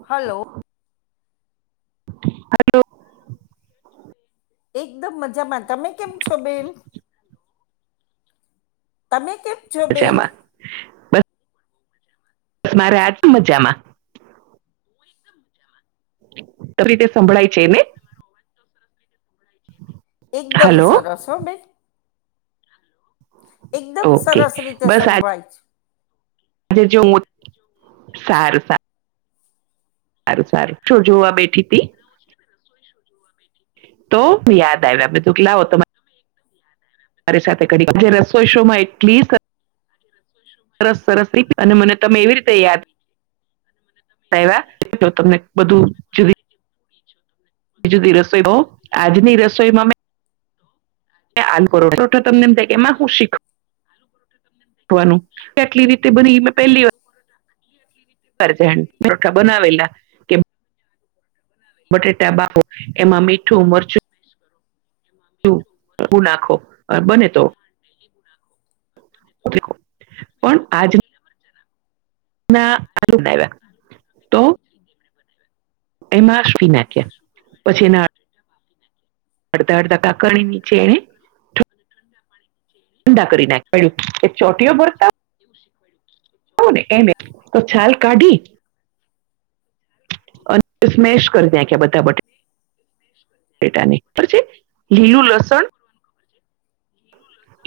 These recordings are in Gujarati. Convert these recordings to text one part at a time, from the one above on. હલો. હલો. એકદમ મજામાં, તમે કેમ છો બેન તમે કેમ છો બેન. મજામાં બસ મારે આજ મજામાં. ત રીતે સંભળાય છેને એકદમ હલો સરસ હો બેં એકદમ ઓકે સરસ રીતે બસ સંભળાય છે. આજે જો હું સારું, સારું સારું, સારું શું જોવા બેઠી થી. છે ને રસોઈ શું જોવા મેઠીથી તો યાદ આવે આપેધ કે લો ત મારી સાથે કરીડી જે રસોઈ શો માં એટલી સરસ, સરસ રીતે અને મને, તમે એવી રીતે યાદ તો, તમને બધું જુદી બી જુદી રસોઈ બ આજની રસોઈમાં મેં તો આજની આલુ પરોઠા રસોઈમાં પરોઠા મેં તમને એમ આલુ થાય કે પરોઠા એમાં શીખ્યા આલુ પરોઠા તમને કેટલી રીતે બની મેં પહેલી વાર ી કરજ પરોઠા બનાવેલા કે બટેટા બાવો એમાં મીઠું મરચું ભદુ નાખો બને તો પણ આજ ના આવ્યા તો એ, માસી નાખ્યા પછી એના અર્ધ, અર્ધ કાકણી નીચે એ ધંધા કરી નાખ પડ્યું કે ચોટીઓ પર એવું શીખવાય ને એમે તો છાલ કાઢી અને, સ્મેશ કરી દ્યા કેયા બધા બટા પેટાને પછી, લીલું લસણ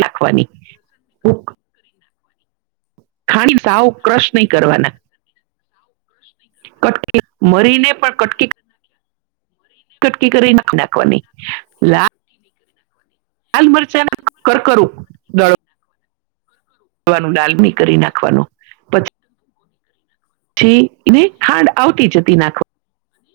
રાખવાની ખાણી સાવ ક્રશ નહી કરવાના કટકી મરીને પણ કટકી કટકી કરી નાખ નાખવાની લા ની નાખવાની લાલ મરચા એને કરકરું ડાલમી કરી નાખવાનું એકદમ દક ના ને ખાંડ આવતી જતી નાખવા અને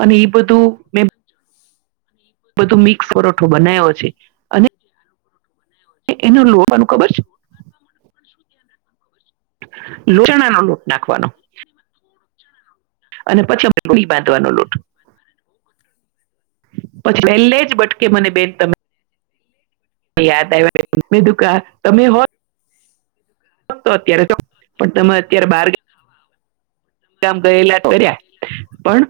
અને એ બધું મે અને બધું મિક્સ પરોઠો બનાવ્યો છે. અને જે આનો પરોઠો બનાયો હોય છે. એનું લોવાનું ખબર છે. શું ધ્યાન રાખ [unintelligible] લૂટણા ચણા નો લોટ નાખવાનો [unintelligible] અને પછી અ થી બાંધવાનો લોટ. પછી પહેલે જ બટકે મને બેન તમે યાદ આવ્યા મેં કીધું તમે હોત તો અત્યારે તો પણ તમે અત્યારે બાર ગ ગામ ગયેલા તોયા, પણ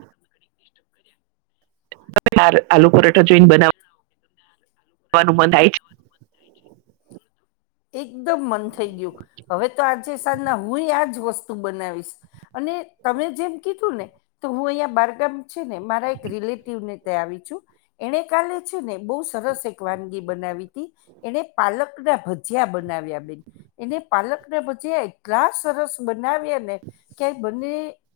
આલ આલુ પરાઠા જોઈને બનાવવાનું મંદાય એકદમ મન થઈ ગયું, હવે તો આજે સાંજના હુંઈ આજ વસ્તુ સ્તુ બનાવીશ, અને તમે જેમ કીધું ને તો હું અહંયા બારગામ છે ને, મારા એક રિલેટિવને ત્યાં આવી છું. એણે કાલે છે ને બહુ સરસ એક વાનગી બનાવી તી. એને પાલકના ભજીયા બનાવ્યા બેન. એને પાલકને ભજ એકટલા સરસ બનાવયાને ક્યાં બંને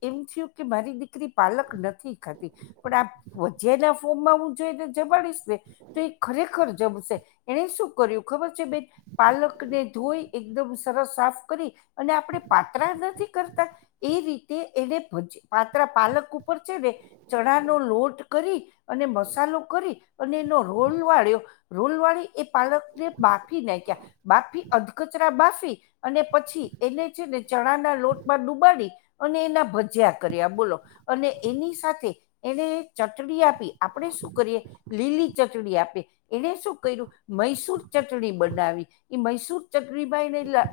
એમ થયું કે મારી દીકરી પાલક નથી ખાતી. પણ આ ભજીયાના ફોર્મમાં હું જોઈને જમાડીશને તો એ ખરેખર જમશે, એને શું કર્યું ખબર છે બેન, પાલકને ધોઈ એકદમ સરસ સાફ કરી અને આપણે પાતરા નથી કરતા એ રી તે એને ભજ પાત્રા પાલક ઉપર છે ને ચણાનો લોટ કરી, અને મસાલો કરી અને એનો રોલ વાળ્યો. રોલવાળી એ પાલકને બાફી નાખ્યા. બાફી અધકચરા બાફી, અને પછી એને છે ને ચણા ના લોટમાં ડુબાડી. અને એના ભજ્યા કર્યા બોલો, અને એની સાથે એને ચટણી આપી, આપણેે શું કરીએ લીલી ચટણી આપીઈ, એને શું કર્યું મૈસૂર ચટણી બનાવી, એ મૈસુર ચટણી બાઈ ને એટલે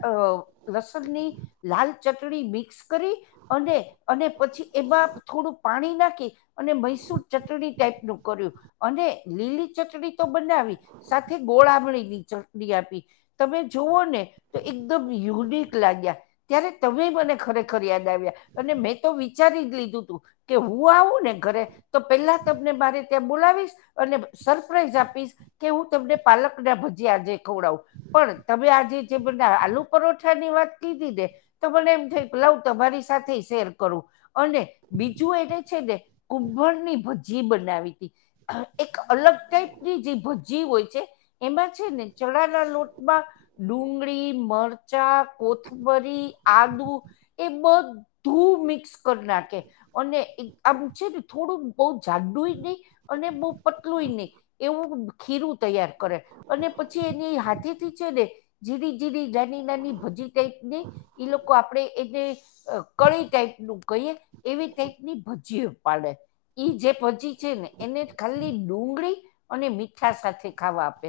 લસણની લાલ ચટણી મિક્સ કરી અને, અને પછી એમાં થોડું પાણી નાખી. અને મૈસુર ચટણી ટાઈપ નું કર્યું, અને લીલી ચટણી તો બનાવી સાથ થે ગોળ આમણી ની ચટણી આપી તમે જોઓ ને તો, એકદમ યુનિક લાગ્યા. ત્યારે તમે મને ખરેખર યાદ આવ્યા, અને મેં તો વિચારીજ લીધુંતું કે હું આવું ને ઘરે, તો પેલા તમને મારે ત્યાં બોલાવીશ અને સરપ્રાઈઝ આપીશ કે હું તમને પાલક ના ભજીયા આજે ખવડાવુ. પણ તમે આજે જે બધા આલુ પરોઠા ની વાત કીધી ને. તો મને એમ થયું કે લાવ તમારી સાથેઈ શેર કરું. અને બીજું એને છે ને કુંભરની ભજી બનાવી તી. એક અલગ ટાઈપની જે ભજી હોય. છે એમાં છે ને ચણાના લોટમાં ડુંગળી, મરચાં, કોથમરી, આદુ એ બ ધું મિક્સ કરી નાખે. અને એ આમ છે ને થોડું બહુ જાડુંય નહી અને બહુ પતલુંયે નહી. એવું ખીરું તૈયાર કરે, અને પછી એની હાથી થી છે ને. જીરી જીરી નાની નાની ભજી ટાઈપ ને એઈ લોકો આપડે એને કળી ટાઈપ નું કહીએ એવી ટાઈપની ભજી પાડે ઈ જે ભજી છે, ને એને ખાલી ડુંગળી અને મીઠા સાથે ખાવા આપે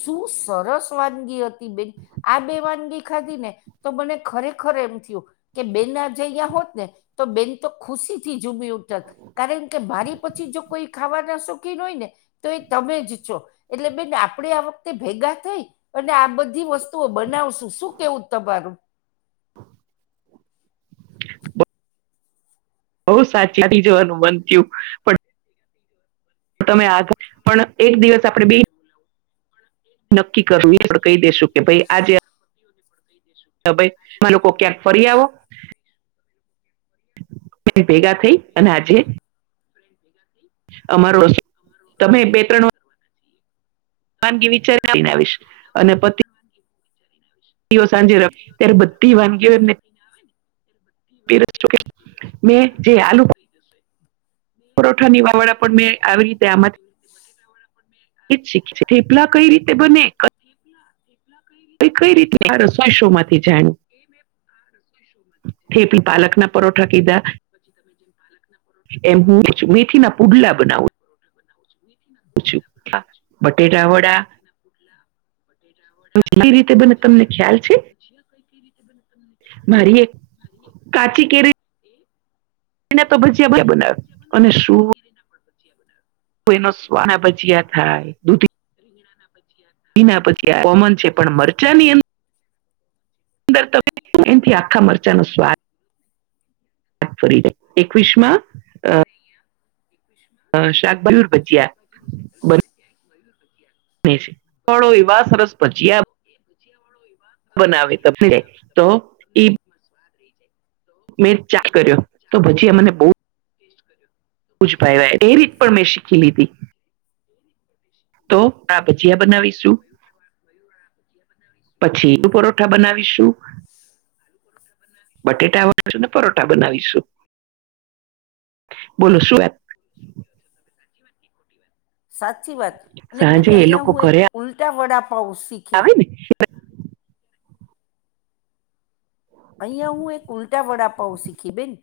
શું સરસ વાનગી હતી બેન. આ બે વાનગી ખાધી ને, તો મને ખરેખર એમ થયું. કે બેન આજયા હોતને તો બેનતો ખુશીથી ઝુમી ઉઠત કારણ કે મારી પછી જો કોઈ ખાવાના શોખીન હોયને, તો એ તમે જ છો. એટલે બેન આપડે આ વખતે ભેગા થઈ અને આ બધી વસ્તુઓ બનાવશું, શું કેવું તમારું? બહુ સાચી જવાનું મન થયું પણ તમે આજ પણ એક દિવસ આપણે બે નક્કી કરવીું એ પણ કહી દેેશું કે ભાઈ આજે પણ કઈ દેસું તો ભાઈ એમાં લોકો ક્યાંક ફરી આવો ભેગા થઈ અને આજે કે ગલી અમારો રસ્ તમે બે ત્રણ વાનગી વિચારી લઈને આવીશ અને પછ [inaudible] સાંજે ર ત્યારે બધી વાનગીઓ બ [unintelligible] [inaudible] પરોઠાની આલુ વાવડા પણ મેં પરઠાની આવી રીતે આમાંથી વાતળ જ શીખી છે થેપલા કઈ રીતે બને કઈ કઈ રીતે આ રસોઈ શો માંથી જાણ્યું [inaudible] થેપલી પાલકના પરોઠા કીધા નાઠાીધા એમ હું છું. મેથીના [unintelligible] પુડલા બનાવું છું આ [unintelligible] બટેટા વડા લે [inaudible] એ રીતે બને તમને ખ્યાલ છે. કઈ રી ખ્યા છે, મારી એક મારી કાચી ફને કેરીના તો કાી કેરી ભજીયા ના ક બનાવે પચિયા બનાવ અને શું બાકી કેરી ના પ પચ બના એનો સ્વાના ભજીયા થાય દૂધ ના [unintelligible] એના પછી આ કોમન છે, પણ મરચાં ની અંદર ત એથી આખા મરચા નો સ્વાદ ફરી દે એકવીસ માં હ [inaudible] શાકભાજી ન [unintelligible] થોડો એવા સરસ પછી એ ભુજિયાવાળો એ વા બનાવે ત તો તમને જીભમાં સ્વાદ રહી જાય મેર ચા કર્યો તો ભજીયા મને બ ટેસ્ટ કર્યો ઉુજભાઈ એ રીત પણ મેં શીખી લીધી તો આ ભજીયા બનાવીશું પછી પરોઠા બનાવીશું બટેટા વાીશું ને પરોઠા બનાવીશું બલો શું એપ સાચી વાત. સાંજે એ લોકો કર્યા. ઉલ્ટા વડા પાઉ સી આવે ને અહિયાં હું એક ઉલ્ટા વડાપઉ શીખી બેન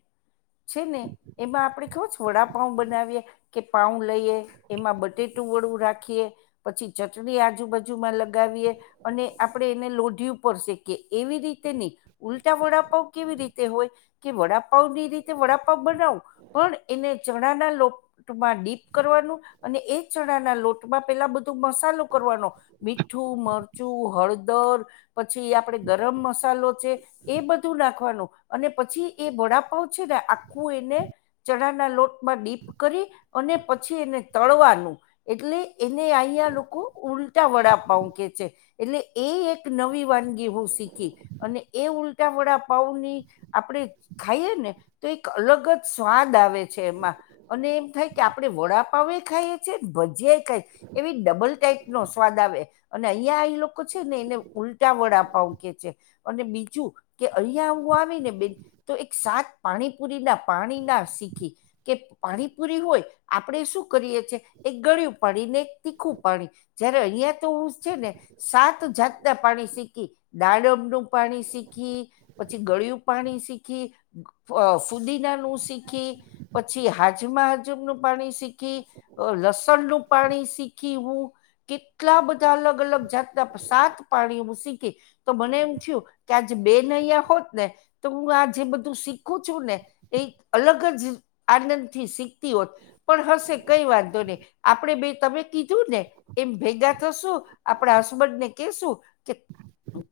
છે, ને એમાં આપડણે ખવું વડાપઉ બનાવીએ કે પાઉ લઈએ એમાં બટેટું વળું રાખીએ પછી ચટણી આજુબાજુમાં લગાવીએ અને આપણે એને લોઢયુ પડશે કે એવી રીતે ની ઉલટા વડાપાવ કેવી રીતે હોય? કે વડાપાવ ની રીતે વડાપાવ બનાવુ પણ એને ચણા ના લોટ લોટ માં ડીપ કરવાનું અને એ ચણા ના લોટમાં પેલા બધો મસાલો કરવાનો મીઠું, મરચું, હળદર પછી આપડે ગરમ મસાલો છે એ બધું નાખવાનું અને પછી એ વડાપાવ છે ને આખું એને ચણાના લોટમાં ડીપ કરી અને પછી એને તળવાનું. એટલે એને અહીંયા લોકો ઉલટા વડા પાવ કેય છે. એટલે એ એક નવી વાનગી હું શીખી અને એ ઉલટા વડા પાવ ની આપડે ખાઈએ ને તો એક અલગ જ સ્વાદ આવે છે એમાં અને એમ થાય કે આપડે વડા પાવ એ ખાઈએ છીએ ને ભજીયા એ ખાય એવી ડબલ ટાઈપ નો સ્વાદ આવે. અને અહિયાં ઈ લોકો છે ને એને ઉલટા વડા પાવ કેય છે અને બીજ બીજું કે અહીંયા હું આવી ને બેન તો એક સાત પાણીપુરી ના પાણી ના શીખી. કે પાણી પૂરી હોય. આપણે શું કરીએ છેએ એક ગળયુ પાણી ને, એક તીખું પાણી. જયારે અહિયાં તો હું છે ને સાત જાતના પાણી શીખી. દાડમનું પાણી શીખી પછી ગળયું પાણી શીખી. અ ફુદીનાનું શીખી પછી હાજમા હાજમનું પાણી શીખી. અ લસણનું પાણી શીખી હું. કેટલા બધા અલગ અલગ જાતના સાત પાણી હું શીખી તો મને એમ થીયું કે આજ બેન અયાં હોત ને તો હું આ જે બધું શીખું છું ને એ અલગ જ આનંદ થી શીખતી હોત. પણ હશે કઈ વાંધો ની આપણેે બે તમે કીધું ને એમ ભેગા થશુ, આપડા હસબન્ડ ને કેશું કે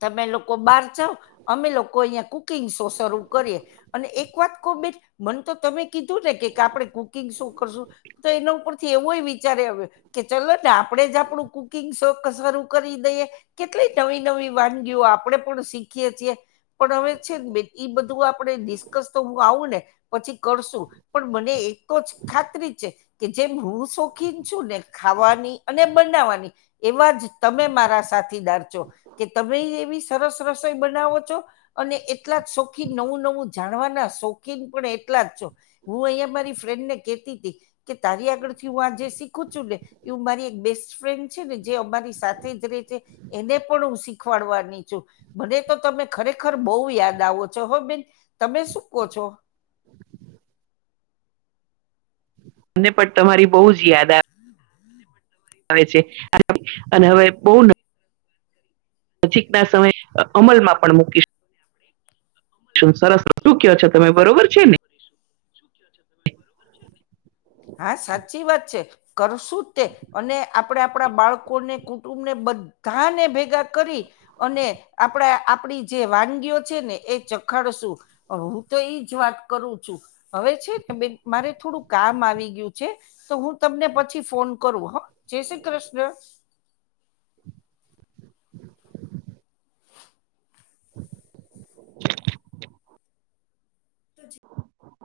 તમે લોકો બાર બાર જાવ અમે લોકો અહિયાં કુકિંગ શો શરૂ કરીએ અને એક વાત કો બેન મન તો તમે કીધું ને કે આપણે કુકિંગ સો કરશું તો એના ઉપર થી એવોય વિચાર આવયો કે ચલો ને આપણેે જ આપણું કુકિંગ શોખ શારું કરી દઈએ. કેટલી નવી નવી વાનગીઓ આપડે પણ શીખ શીખ્યે છીએ પણ હવે છે ને બેન એ બધું આપણે ડિસ્કસ તો હું આવું ને પછી કરશું પણ મને એ તો જ ખાતરી છે કે જેમ હું શોખીન છું ને ખાવાની અને બનાવવાની એવા જ તમે મારા સાથીદાર છો કે તમે એવી સરસ રસોઈ બનાવો છો. અને એટલા જ શોખીન નવું નવું જાણવાના શોખીન પણ એટલા જ છો. હું અહિયાં મારી ફ્રેન્ડ ને કેતી તી કે તારી આગળ થી હું આ જે શીખું છું ને એવું મારી એક બેસ્ટ ફ્રેન્ડ છે ને જે અમારી સાથે જ રેય છે એને પણ હું શીખવાડવાની છું. મને તો તમે ખરેખર બો યાદ આવો છો હો બેન. તમે શું કો છો? [inaudible] મને પણ તમારી બો જ યાદ આવે. [inaudible] આવે છે અને અવે બો નજીક ના સમયે અમલમાં પણ મૂકી સરસ શું કેઓ છો તમે બરોબર છે ને હા સાચી વાત છે. કરશું તે અને આપ આપડે આપડા બાળકોને, કુટુંબને બધાને ભેગા કરી અને આપડે આપડી જે વાનગીઓ છે ને એ ચખાડશું. હું તો એઈજ વાત કરું છું હવે છે ને બે મારે થોડું કામ આવી ગયું છે તો હું તમને પછી ફોન કરું હ જય શ્રી કૃષ્ણ [inaudible] [inaudible] [inaudible]